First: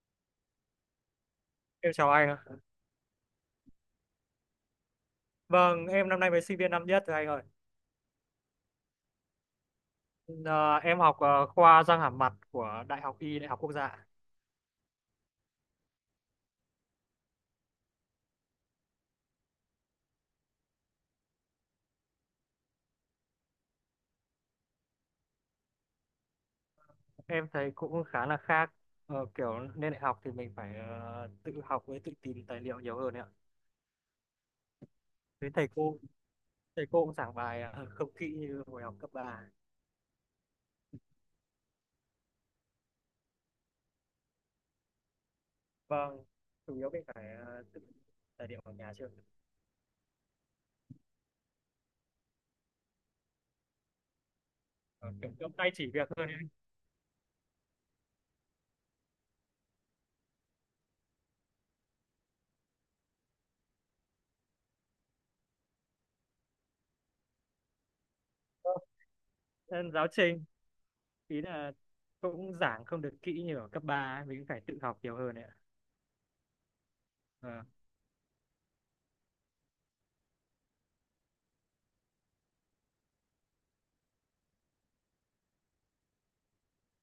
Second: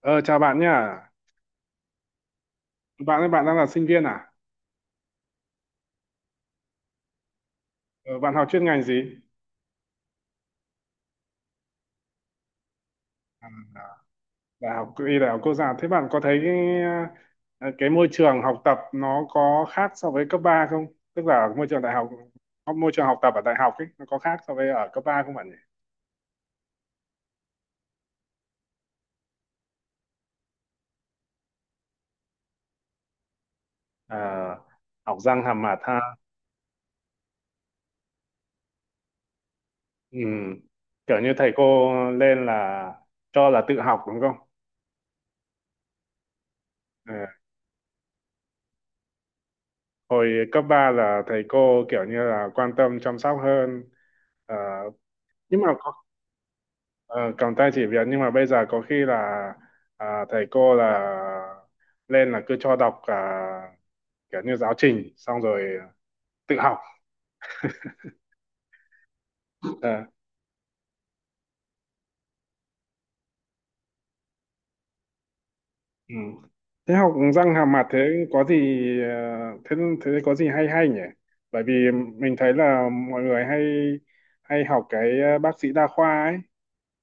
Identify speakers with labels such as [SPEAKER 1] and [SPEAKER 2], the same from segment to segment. [SPEAKER 1] Ờ, Chào bạn nhá.
[SPEAKER 2] Em chào anh ạ.
[SPEAKER 1] Bạn ơi, bạn đang là sinh viên à?
[SPEAKER 2] Vâng, em năm nay mới sinh viên năm nhất rồi anh ơi.
[SPEAKER 1] Ờ, Bạn học chuyên ngành gì?
[SPEAKER 2] Ờ, em học khoa răng hàm mặt của Đại học Y, Đại học Quốc
[SPEAKER 1] À,
[SPEAKER 2] gia.
[SPEAKER 1] Đại học Y, Đại học Quốc gia. Thế bạn có thấy cái môi trường học tập nó có khác so với cấp 3 không? Tức là môi trường đại học, môi trường học tập ở đại học ấy, nó có khác so với ở cấp ba không bạn nhỉ?
[SPEAKER 2] Em thấy cũng khá là khác. Kiểu lên đại học thì mình phải tự học với tự tìm tài liệu nhiều hơn ấy ạ.
[SPEAKER 1] Ờ, Học răng
[SPEAKER 2] Với
[SPEAKER 1] hàm mặt ha.
[SPEAKER 2] thầy cô cũng giảng bài không kỹ như hồi học cấp ba.
[SPEAKER 1] Ừ. Kiểu như thầy cô lên là cho là tự học đúng không?
[SPEAKER 2] Vâng, chủ yếu mình
[SPEAKER 1] Ờ.
[SPEAKER 2] phải tự tài liệu ở nhà trước.
[SPEAKER 1] Hồi cấp 3 là thầy cô kiểu như là quan tâm chăm sóc hơn. Ờ,
[SPEAKER 2] Ờ, Kiểu kiểu
[SPEAKER 1] nhưng mà
[SPEAKER 2] tay chỉ việc hơn ấy.
[SPEAKER 1] Ờ, cầm tay chỉ việc nhưng mà bây giờ có khi là thầy cô là lên là cứ cho đọc cả kiểu như giáo trình xong rồi tự học.
[SPEAKER 2] Vâng, nên
[SPEAKER 1] Ờ,
[SPEAKER 2] giáo trình ý là cũng giảng không được kỹ như ở cấp 3 ấy. Mình cũng phải tự học nhiều hơn ấy ạ.
[SPEAKER 1] ừ. Thế học răng
[SPEAKER 2] Ờ,
[SPEAKER 1] hàm mặt thế có gì, ờ, thế thế có gì hay hay nhỉ, bởi vì mình thấy là mọi người hay hay học cái bác sĩ đa khoa ấy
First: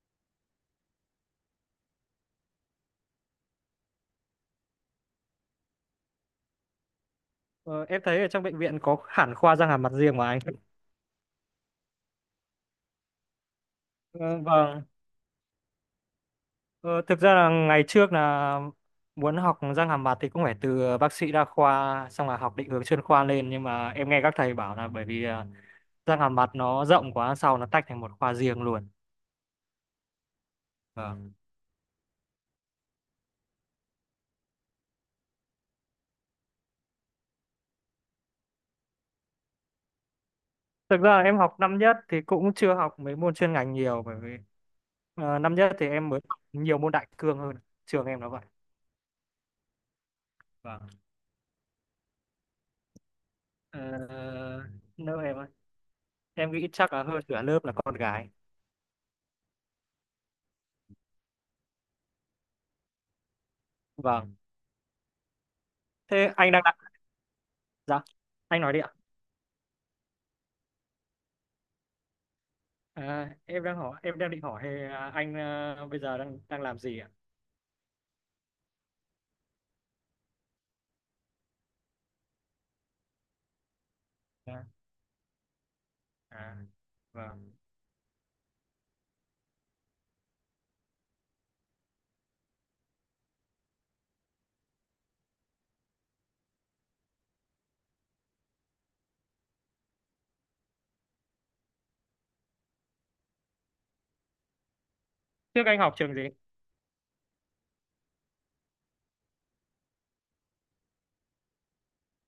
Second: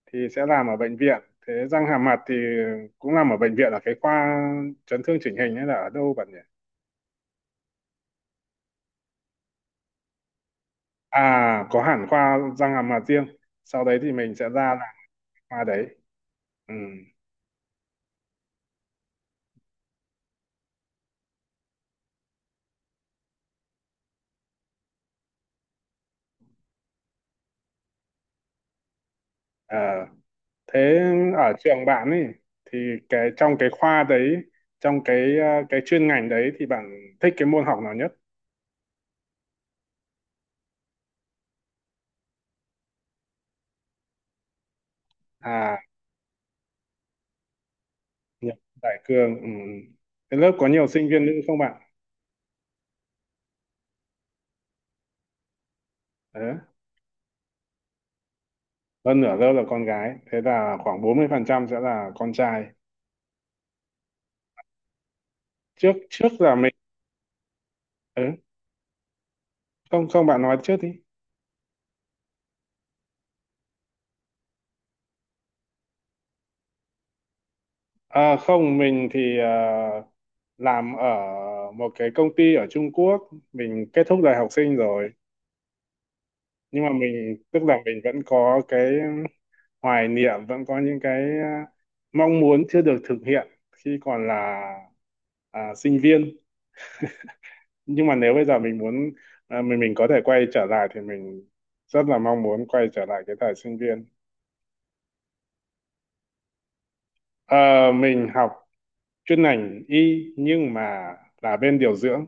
[SPEAKER 1] thì sẽ làm ở bệnh viện. Thế răng hàm mặt thì cũng làm ở bệnh viện là cái khoa chấn thương chỉnh hình hay là ở đâu bạn nhỉ?
[SPEAKER 2] Ờ, em thấy ở trong bệnh viện có hẳn khoa răng hàm mặt riêng mà anh.
[SPEAKER 1] À, có hẳn khoa răng hàm mặt riêng, sau đấy thì mình
[SPEAKER 2] Ờ,
[SPEAKER 1] sẽ ra
[SPEAKER 2] vâng.
[SPEAKER 1] làm khoa đấy. Ừ.
[SPEAKER 2] Ờ, Thực ra là ngày trước là muốn học răng hàm mặt thì cũng phải từ bác sĩ đa khoa xong là học định hướng chuyên khoa lên, nhưng mà em nghe các thầy bảo là bởi vì răng hàm mặt nó rộng quá sau nó tách thành một khoa riêng luôn.
[SPEAKER 1] Ờ, Thế
[SPEAKER 2] Vâng.
[SPEAKER 1] ở trường bạn ấy thì cái trong cái khoa đấy trong cái ờ, cái chuyên ngành đấy thì bạn thích cái môn học nào nhất?
[SPEAKER 2] Thực ra em học năm nhất thì cũng chưa học mấy môn chuyên ngành nhiều, bởi vì năm nhất
[SPEAKER 1] À,
[SPEAKER 2] thì em mới học nhiều môn đại cương hơn. Trường em nó vậy.
[SPEAKER 1] nhập đại cương. Ừ. Cái lớp có nhiều
[SPEAKER 2] Vâng.
[SPEAKER 1] sinh viên nữ không bạn?
[SPEAKER 2] Ờ, Lớp em ơi,
[SPEAKER 1] Ờ,
[SPEAKER 2] em nghĩ chắc là hơn nửa lớp là con gái.
[SPEAKER 1] Hơn nửa lớp là con gái, thế là khoảng 40% sẽ là con trai.
[SPEAKER 2] Vâng.
[SPEAKER 1] trước
[SPEAKER 2] Thế
[SPEAKER 1] trước
[SPEAKER 2] anh
[SPEAKER 1] là
[SPEAKER 2] đang
[SPEAKER 1] mình
[SPEAKER 2] đặt Dạ,
[SPEAKER 1] ừ.
[SPEAKER 2] anh nói đi ạ.
[SPEAKER 1] Không không, bạn nói trước đi.
[SPEAKER 2] À, em đang hỏi em đang định hỏi anh bây giờ đang đang làm gì ạ?
[SPEAKER 1] À, không, mình thì làm ở một cái công ty ở Trung Quốc. Mình kết thúc đời học
[SPEAKER 2] À,
[SPEAKER 1] sinh rồi.
[SPEAKER 2] à,
[SPEAKER 1] Nhưng mà mình,
[SPEAKER 2] vâng.
[SPEAKER 1] tức là mình vẫn có cái hoài niệm, vẫn có những cái mong muốn chưa được thực hiện khi còn là sinh viên. Nhưng mà nếu bây giờ mình muốn, à, mình có thể quay trở lại thì mình rất là mong muốn quay trở lại cái thời sinh viên.
[SPEAKER 2] Trước anh học trường gì?
[SPEAKER 1] Ờ, mình học chuyên ngành y nhưng mà là bên điều dưỡng.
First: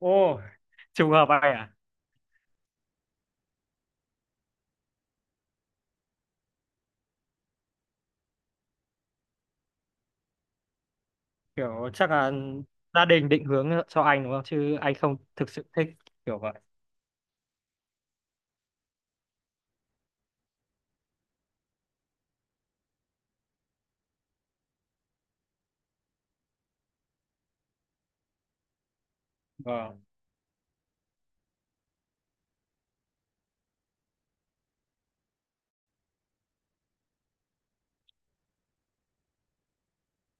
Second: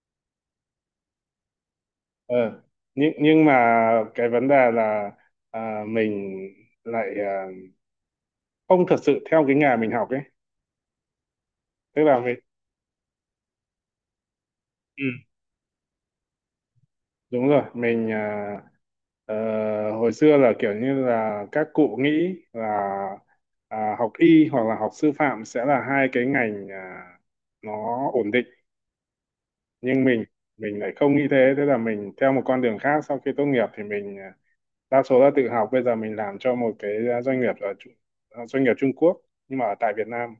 [SPEAKER 2] Ô, trùng hợp vậy à?
[SPEAKER 1] Ờ, nhưng mà cái vấn đề là mình lại không thật sự theo cái nghề mình học ấy,
[SPEAKER 2] Kiểu
[SPEAKER 1] tức
[SPEAKER 2] chắc
[SPEAKER 1] là
[SPEAKER 2] là
[SPEAKER 1] mình
[SPEAKER 2] gia đình định hướng cho anh đúng không? Chứ anh
[SPEAKER 1] ừ,
[SPEAKER 2] không thực sự thích kiểu vậy.
[SPEAKER 1] đúng rồi. Mình à, ờ, hồi xưa là kiểu như là các cụ nghĩ là học y hoặc là học sư phạm sẽ là hai cái ngành nó ổn định,
[SPEAKER 2] Vâng,
[SPEAKER 1] nhưng mình lại không nghĩ thế. Thế là mình theo một con đường khác, sau khi tốt nghiệp thì mình đa số là tự học. Bây giờ mình làm cho một cái doanh nghiệp ở doanh nghiệp Trung Quốc nhưng mà ở tại Việt Nam.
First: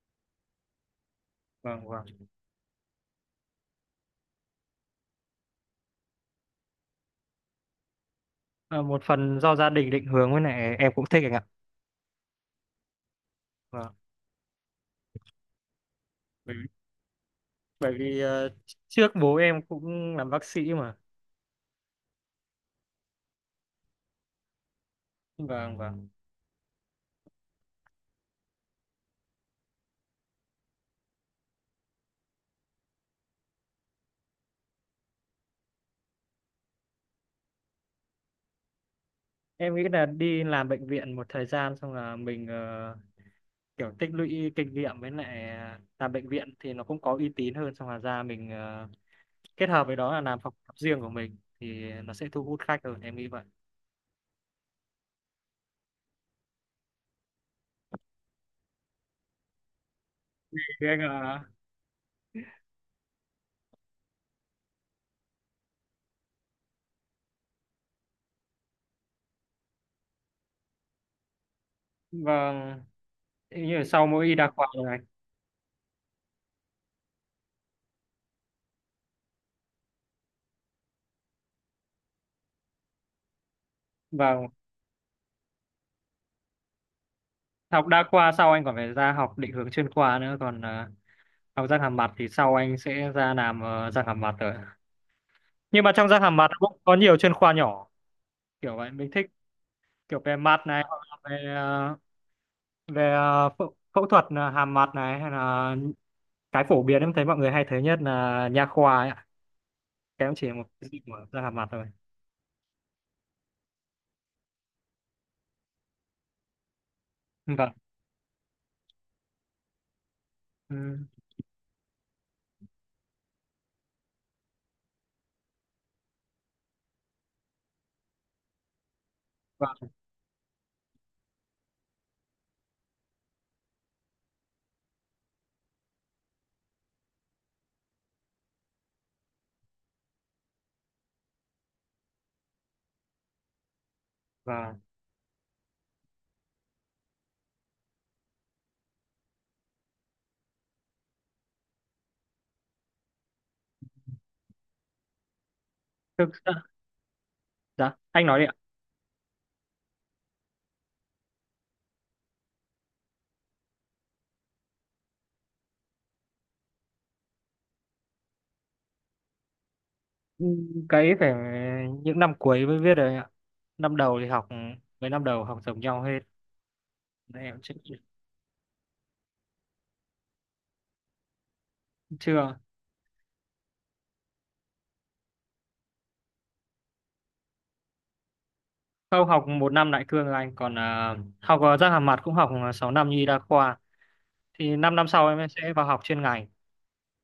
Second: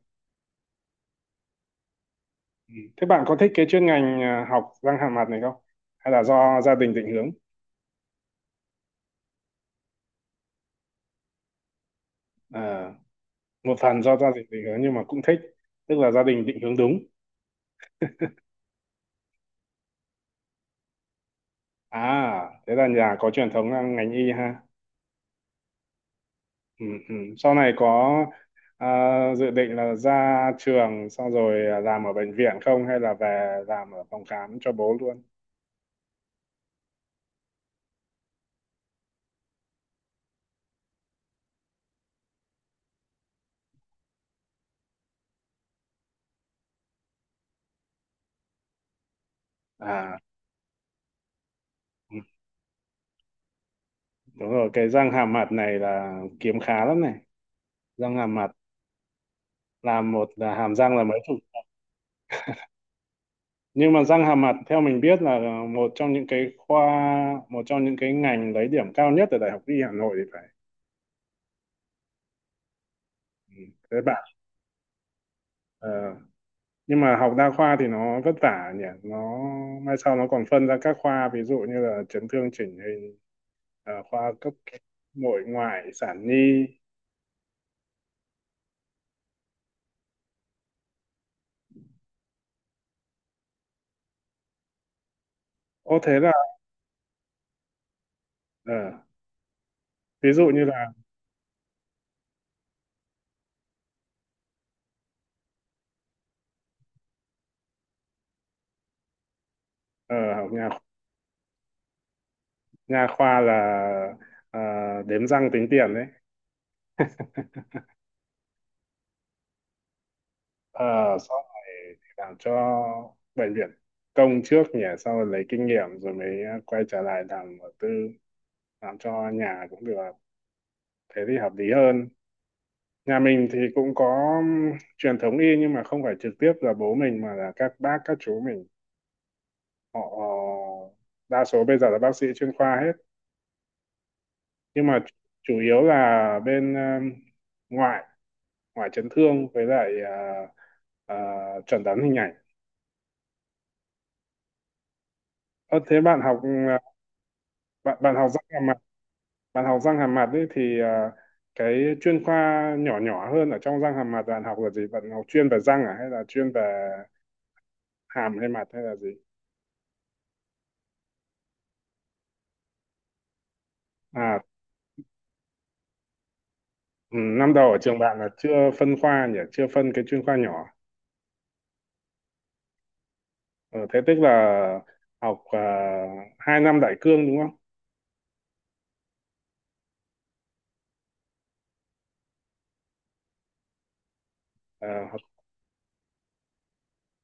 [SPEAKER 2] vâng, vâng.
[SPEAKER 1] Ừ. Thế bạn có thích cái chuyên ngành học răng hàm mặt này không, hay là do gia đình định hướng?
[SPEAKER 2] Ờ, Một phần do gia đình định hướng, với này em cũng thích anh ạ.
[SPEAKER 1] À, một
[SPEAKER 2] Vâng.
[SPEAKER 1] phần do gia đình định hướng nhưng mà cũng thích, tức là gia đình
[SPEAKER 2] Bởi
[SPEAKER 1] định
[SPEAKER 2] vì,
[SPEAKER 1] hướng đúng.
[SPEAKER 2] bởi vì trước bố em cũng làm bác sĩ mà.
[SPEAKER 1] À thế là nhà có truyền thống là ngành y ha.
[SPEAKER 2] Vâng, vâng.
[SPEAKER 1] Ừ, ừ. Sau này có dự định là ra trường xong rồi làm ở bệnh viện không, hay là về làm ở phòng khám cho bố luôn?
[SPEAKER 2] Em nghĩ là đi làm bệnh viện một thời gian xong là mình kiểu tích lũy kinh nghiệm, với lại à, làm bệnh viện thì nó cũng có uy tín hơn, xong là ra mình à, kết hợp với đó
[SPEAKER 1] À,
[SPEAKER 2] là làm phòng khám riêng của mình thì nó
[SPEAKER 1] ừ.
[SPEAKER 2] sẽ thu hút khách hơn, em nghĩ vậy.
[SPEAKER 1] Đúng rồi, cái răng hàm mặt này là kiếm khá lắm này. Răng hàm mặt làm một là hàm
[SPEAKER 2] Thế
[SPEAKER 1] răng
[SPEAKER 2] anh
[SPEAKER 1] là mấy chục.
[SPEAKER 2] ạ.
[SPEAKER 1] Nhưng mà răng hàm mặt theo mình biết là một trong những cái khoa, một trong những cái ngành lấy điểm cao nhất ở Đại học Y Hà Nội thì phải.
[SPEAKER 2] Vâng.
[SPEAKER 1] Ừ,
[SPEAKER 2] Thế như là
[SPEAKER 1] thế
[SPEAKER 2] sau mỗi y
[SPEAKER 1] bạn.
[SPEAKER 2] đa khoa rồi anh.
[SPEAKER 1] Ờ. Nhưng mà học đa khoa thì nó vất vả nhỉ. Nó mai sau nó còn phân ra các khoa, ví dụ như là chấn thương chỉnh hình, khoa
[SPEAKER 2] Vâng.
[SPEAKER 1] cấp nội ngoại sản nhi.
[SPEAKER 2] Học đa khoa sau anh còn phải ra học định hướng chuyên khoa nữa, còn à, học răng hàm mặt thì sau anh sẽ ra làm răng hàm mặt rồi, nhưng mà
[SPEAKER 1] Ô
[SPEAKER 2] trong
[SPEAKER 1] thế
[SPEAKER 2] răng
[SPEAKER 1] là
[SPEAKER 2] hàm mặt nó cũng có nhiều chuyên khoa nhỏ,
[SPEAKER 1] ờ,
[SPEAKER 2] kiểu vậy. Mình thích kiểu
[SPEAKER 1] ví
[SPEAKER 2] về
[SPEAKER 1] dụ như
[SPEAKER 2] mặt này,
[SPEAKER 1] là
[SPEAKER 2] hoặc là về phẫu phẫu thuật hàm mặt này, hay là cái phổ biến em thấy mọi người hay thấy nhất là nha khoa ấy ạ.
[SPEAKER 1] ờ,
[SPEAKER 2] Cái cũng chỉ
[SPEAKER 1] học
[SPEAKER 2] là một
[SPEAKER 1] nhà,
[SPEAKER 2] cái dịch mở ra hàm mặt thôi.
[SPEAKER 1] nha khoa là ờ, đếm răng tính tiền đấy.
[SPEAKER 2] Vâng. Ừ.
[SPEAKER 1] Ờ, Sau này thì làm cho bệnh viện công trước nhỉ, sau rồi lấy kinh nghiệm rồi mới quay trở lại làm ở tư, làm cho nhà
[SPEAKER 2] và
[SPEAKER 1] cũng được, thế thì hợp lý hơn. Nhà mình thì cũng có truyền thống y, nhưng mà không phải trực tiếp là bố mình mà là các bác các chú mình, họ đa số bây giờ là bác sĩ chuyên khoa hết.
[SPEAKER 2] và
[SPEAKER 1] Nhưng mà chủ yếu là bên ngoại, ngoài chấn thương với lại à, chuẩn đoán hình ảnh. Ờ, thế bạn
[SPEAKER 2] thực
[SPEAKER 1] học
[SPEAKER 2] ra,
[SPEAKER 1] à,
[SPEAKER 2] dạ
[SPEAKER 1] bạn bạn
[SPEAKER 2] anh
[SPEAKER 1] học
[SPEAKER 2] nói
[SPEAKER 1] răng
[SPEAKER 2] đi ạ.
[SPEAKER 1] hàm mặt, bạn học răng hàm mặt ấy thì cái chuyên khoa nhỏ nhỏ hơn ở trong răng hàm mặt bạn học là gì? Bạn học chuyên về răng à, hay là chuyên về hàm hay mặt hay là gì?
[SPEAKER 2] Ừ, cái phải những năm cuối mới viết rồi anh ạ. Năm đầu thì
[SPEAKER 1] À,
[SPEAKER 2] học, mấy năm đầu học giống nhau hết.
[SPEAKER 1] ừ,
[SPEAKER 2] Nên
[SPEAKER 1] năm
[SPEAKER 2] em
[SPEAKER 1] đầu
[SPEAKER 2] chưa,
[SPEAKER 1] ở trường bạn là chưa phân khoa nhỉ, chưa phân cái chuyên khoa nhỏ.
[SPEAKER 2] chưa
[SPEAKER 1] Ờ, Thế tức là học 2 năm đại cương đúng không?
[SPEAKER 2] không học một năm lại cương rồi anh, còn à, học à, răng hàm mặt cũng học à, 6 năm như y đa khoa, thì 5
[SPEAKER 1] Ờ,
[SPEAKER 2] năm năm
[SPEAKER 1] học,
[SPEAKER 2] sau em sẽ vào học chuyên ngành.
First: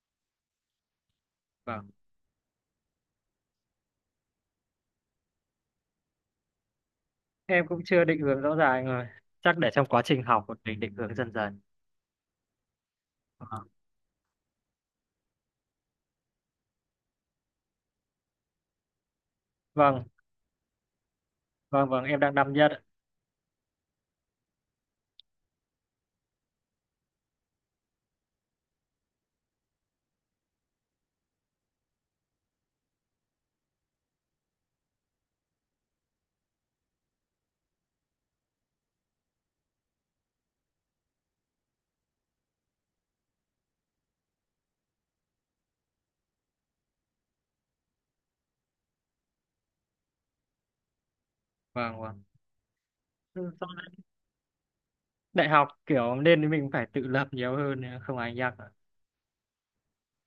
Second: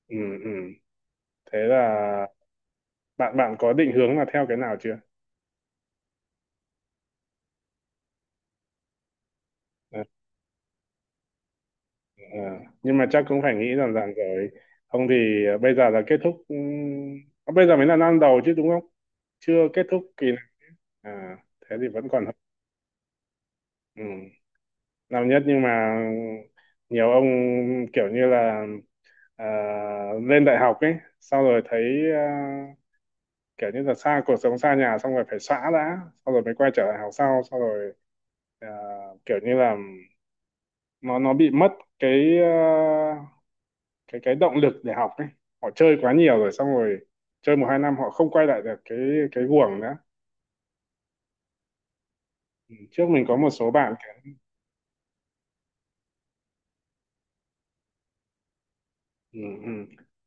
[SPEAKER 1] ừ, ừ. Thế là
[SPEAKER 2] Vâng.
[SPEAKER 1] bạn bạn có định hướng là theo cái nào chưa?
[SPEAKER 2] Em cũng chưa định hướng rõ ràng rồi, chắc để trong
[SPEAKER 1] Ờ,
[SPEAKER 2] quá trình học mình định hướng dần dần.
[SPEAKER 1] ờ, nhưng mà chắc cũng phải nghĩ rằng rằng rồi, không thì bây giờ là kết thúc bây giờ mới là năm đầu chứ đúng không, chưa kết thúc
[SPEAKER 2] Vâng.
[SPEAKER 1] kỳ này. À, thế thì
[SPEAKER 2] Vâng, vâng,
[SPEAKER 1] vẫn
[SPEAKER 2] em
[SPEAKER 1] còn hơn.
[SPEAKER 2] đang năm nhất ạ.
[SPEAKER 1] Ừ, năm nhất nhưng mà nhiều ông kiểu như là ờ, lên đại học ấy, sau rồi thấy ờ, kiểu như là xa cuộc sống xa nhà xong rồi phải xóa đã, sau rồi mới quay trở lại học, sau sau rồi ờ, kiểu như là nó bị mất cái cái động lực để học ấy. Họ chơi quá nhiều rồi, xong rồi chơi một hai năm họ không quay lại được cái guồng nữa.
[SPEAKER 2] Vâng, vâng.
[SPEAKER 1] Ừ. Trước mình có một
[SPEAKER 2] Ừ, sau
[SPEAKER 1] số
[SPEAKER 2] này
[SPEAKER 1] bạn.
[SPEAKER 2] đại học kiểu nên mình phải tự lập nhiều hơn, không ai nhắc ạ.
[SPEAKER 1] Ừ, ừ.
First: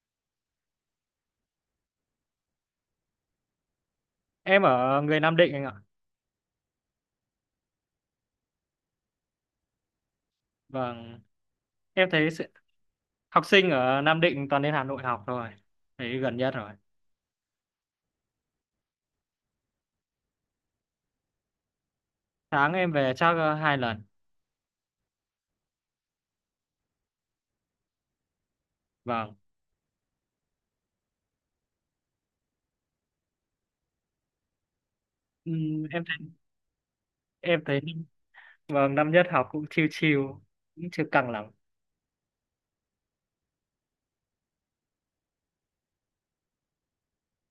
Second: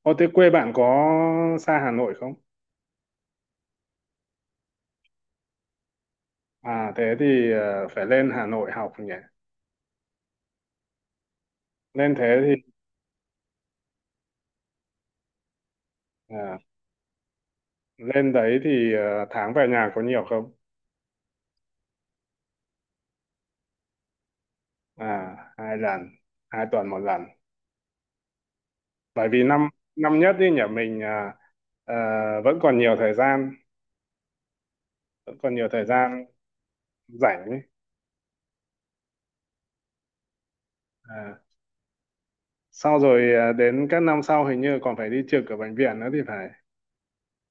[SPEAKER 1] Ô, thế quê bạn có xa Hà Nội không?
[SPEAKER 2] Em ở người Nam Định anh ạ.
[SPEAKER 1] À thế thì phải lên Hà Nội học nhỉ.
[SPEAKER 2] Vâng. Em
[SPEAKER 1] Lên
[SPEAKER 2] thấy
[SPEAKER 1] thế
[SPEAKER 2] sự...
[SPEAKER 1] thì
[SPEAKER 2] học sinh ở Nam Định toàn đến Hà Nội học thôi, thấy gần nhất
[SPEAKER 1] à,
[SPEAKER 2] rồi.
[SPEAKER 1] lên đấy thì tháng về nhà có nhiều không?
[SPEAKER 2] Sáng em về chắc hai lần.
[SPEAKER 1] À, 2 lần. 2 tuần 1 lần, bởi
[SPEAKER 2] Vâng.
[SPEAKER 1] vì năm năm nhất đi nhỉ, mình ờ, vẫn còn nhiều thời gian, vẫn còn nhiều
[SPEAKER 2] Ừm,
[SPEAKER 1] thời
[SPEAKER 2] em thấy
[SPEAKER 1] gian rảnh ấy.
[SPEAKER 2] em thấy, vâng, năm nhất học cũng chill chill, cũng chưa căng
[SPEAKER 1] À,
[SPEAKER 2] lắm.
[SPEAKER 1] sau rồi đến các năm sau hình như còn phải đi trực ở bệnh viện nữa thì phải.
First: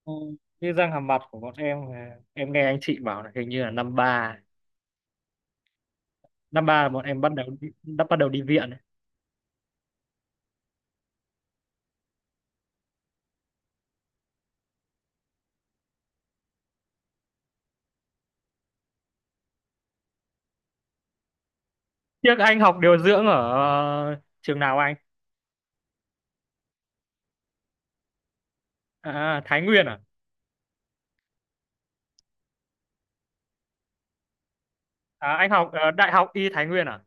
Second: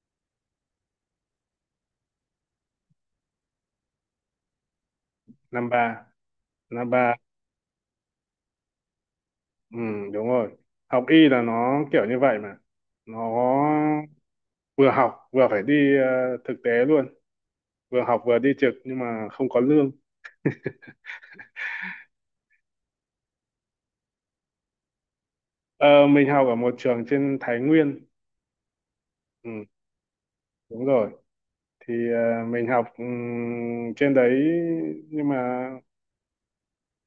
[SPEAKER 2] Ừ, như răng hàm mặt của bọn em em nghe anh chị bảo là hình như là năm ba,
[SPEAKER 1] Năm ba,
[SPEAKER 2] năm ba là
[SPEAKER 1] năm
[SPEAKER 2] bọn
[SPEAKER 1] ba.
[SPEAKER 2] em bắt đầu đi, đã bắt đầu đi viện.
[SPEAKER 1] Ừ, đúng rồi, học y là nó kiểu như vậy mà. Nó vừa học vừa phải đi thực tế luôn, vừa học vừa đi trực nhưng mà không có lương.
[SPEAKER 2] Tiếc anh học điều dưỡng ở trường nào anh?
[SPEAKER 1] Ờ, mình học ở một trường trên Thái Nguyên.
[SPEAKER 2] À,
[SPEAKER 1] Ừ,
[SPEAKER 2] Thái Nguyên à?
[SPEAKER 1] đúng rồi, thì mình học trên đấy nhưng
[SPEAKER 2] À, anh
[SPEAKER 1] mà
[SPEAKER 2] học Đại học Y Thái Nguyên à?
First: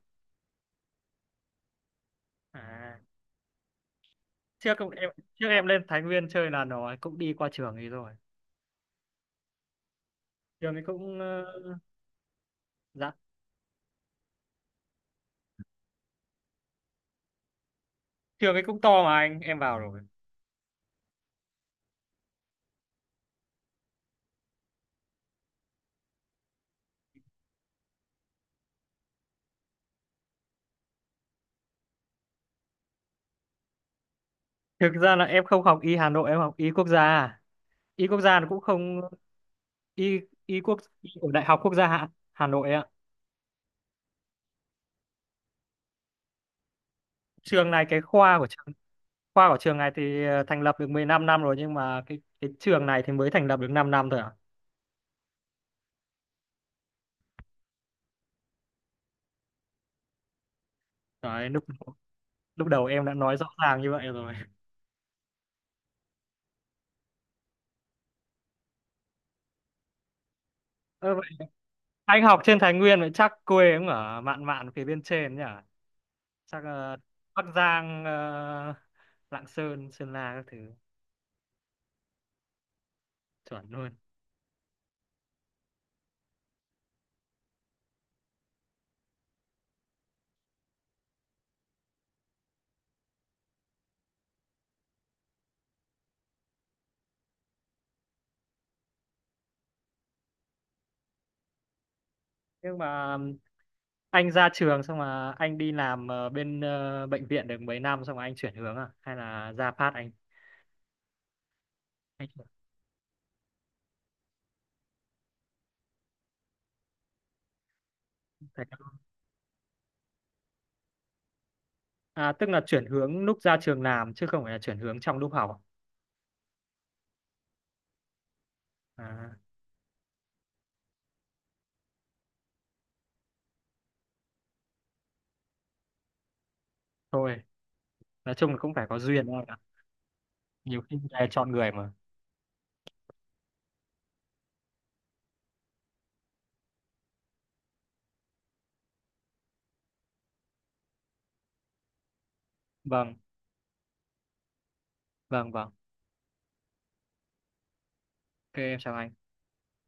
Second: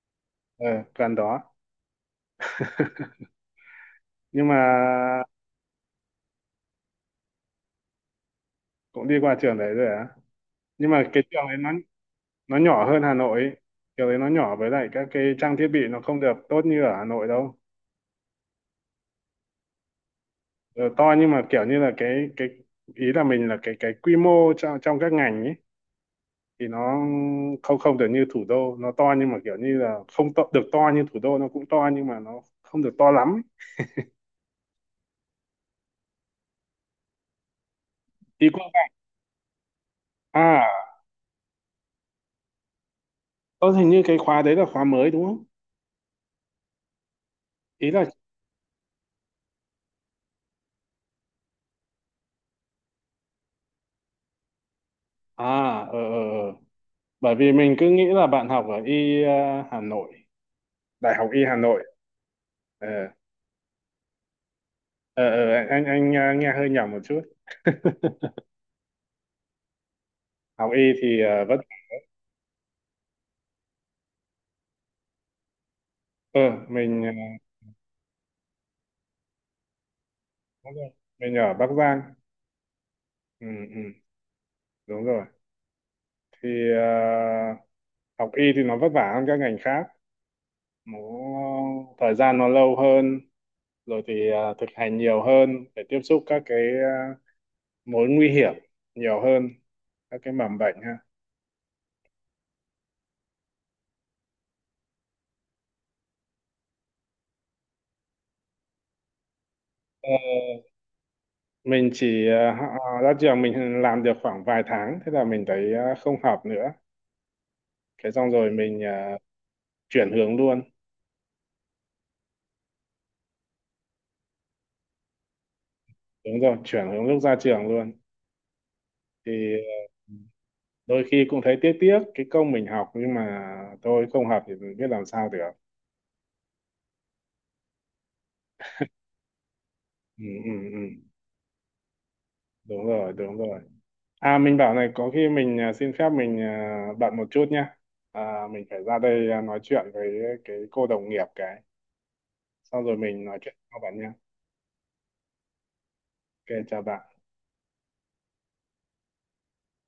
[SPEAKER 1] ờ, gần đó.
[SPEAKER 2] À,
[SPEAKER 1] Nhưng mà
[SPEAKER 2] trước cũng- em trước em lên Thái Nguyên chơi là nó cũng đi qua trường ấy rồi.
[SPEAKER 1] cũng đi qua trường đấy rồi á.
[SPEAKER 2] Trường ấy
[SPEAKER 1] Nhưng mà
[SPEAKER 2] cũng
[SPEAKER 1] cái
[SPEAKER 2] ờ,
[SPEAKER 1] trường đấy nó nhỏ hơn
[SPEAKER 2] Dạ,
[SPEAKER 1] Hà Nội ấy. Kiểu đấy nó nhỏ, với lại các cái trang thiết bị nó không được tốt như ở Hà Nội đâu.
[SPEAKER 2] trường ấy cũng to mà anh, em vào rồi.
[SPEAKER 1] Ờ, to nhưng mà kiểu như là cái ý là mình là cái quy mô trong trong các ngành ấy thì nó không, không được như thủ đô. Nó to nhưng mà kiểu như là không to, được to như thủ đô. Nó cũng to nhưng mà nó không được to lắm ấy.
[SPEAKER 2] Thực ra là em không học Y Hà Nội, em học Y Quốc gia. À. Y Quốc gia
[SPEAKER 1] Ý
[SPEAKER 2] nó
[SPEAKER 1] cô,
[SPEAKER 2] cũng không, Y Y quốc
[SPEAKER 1] à
[SPEAKER 2] Y ở Đại học Quốc gia Hà Nội ạ.
[SPEAKER 1] có hình như cái khóa đấy là khóa mới đúng không,
[SPEAKER 2] Trường này
[SPEAKER 1] ý
[SPEAKER 2] cái
[SPEAKER 1] là
[SPEAKER 2] khoa của trường Khoa của trường này thì thành lập được 15 năm rồi, nhưng mà cái trường này thì mới thành lập được 5 năm thôi à.
[SPEAKER 1] à, ờ ờ ờ. Bởi vì mình cứ nghĩ là bạn học ở y Hà Nội, Đại học y
[SPEAKER 2] Đấy,
[SPEAKER 1] Hà
[SPEAKER 2] lúc
[SPEAKER 1] Nội.
[SPEAKER 2] lúc đầu
[SPEAKER 1] Ờ.
[SPEAKER 2] em đã nói rõ ràng như vậy rồi.
[SPEAKER 1] Anh nghe hơi nhỏ một chút. Học y
[SPEAKER 2] Ơ
[SPEAKER 1] thì
[SPEAKER 2] vậy,
[SPEAKER 1] vẫn
[SPEAKER 2] anh học trên Thái Nguyên vậy chắc quê cũng ở mạn mạn phía bên trên nhỉ,
[SPEAKER 1] ờ.
[SPEAKER 2] chắc
[SPEAKER 1] Mình
[SPEAKER 2] Bắc Giang, Lạng Sơn, Sơn La các thứ.
[SPEAKER 1] đúng rồi. Mình ở Bắc Giang. Ừ,
[SPEAKER 2] Chuẩn
[SPEAKER 1] ừ,
[SPEAKER 2] luôn.
[SPEAKER 1] đúng rồi, thì ờ, học y thì nó vất vả hơn các ngành khác. Nó thời gian nó lâu hơn, rồi thì thực hành nhiều hơn để tiếp xúc các cái ờ, mối nguy hiểm nhiều hơn, các cái mầm bệnh ha.
[SPEAKER 2] Nhưng mà anh ra trường xong mà anh đi làm bệnh viện được mấy năm xong mà anh chuyển hướng à, hay là ra phát
[SPEAKER 1] Ờ,
[SPEAKER 2] anh
[SPEAKER 1] mình chỉ
[SPEAKER 2] anh
[SPEAKER 1] ờ, họ- ờ, ra trường mình làm được khoảng vài tháng, thế là mình thấy không hợp nữa. Thế xong rồi mình
[SPEAKER 2] chuyển-
[SPEAKER 1] chuyển hướng luôn.
[SPEAKER 2] À, tức là chuyển hướng lúc ra trường làm, chứ không phải là chuyển hướng trong lúc học. À,
[SPEAKER 1] Đúng rồi, chuyển hướng lúc ra trường luôn.
[SPEAKER 2] à,
[SPEAKER 1] Thì ờ, đôi khi cũng thấy tiếc tiếc cái công mình học, nhưng mà thôi không hợp thì mình biết làm sao được.
[SPEAKER 2] thôi, nói chung là cũng phải có duyên thôi ạ.
[SPEAKER 1] Ừ, ừ, ừ.
[SPEAKER 2] Nhiều khi là chọn người mà.
[SPEAKER 1] Đúng rồi, đúng rồi. À mình bảo này, có khi mình xin phép, mình bận một chút nhá. À, mình phải ra đây nói chuyện với cái cô đồng nghiệp cái, xong rồi
[SPEAKER 2] Vâng,
[SPEAKER 1] mình nói chuyện sau bạn nhá.
[SPEAKER 2] vâng, vâng.
[SPEAKER 1] Ok chào bạn.
[SPEAKER 2] Ok, em chào anh.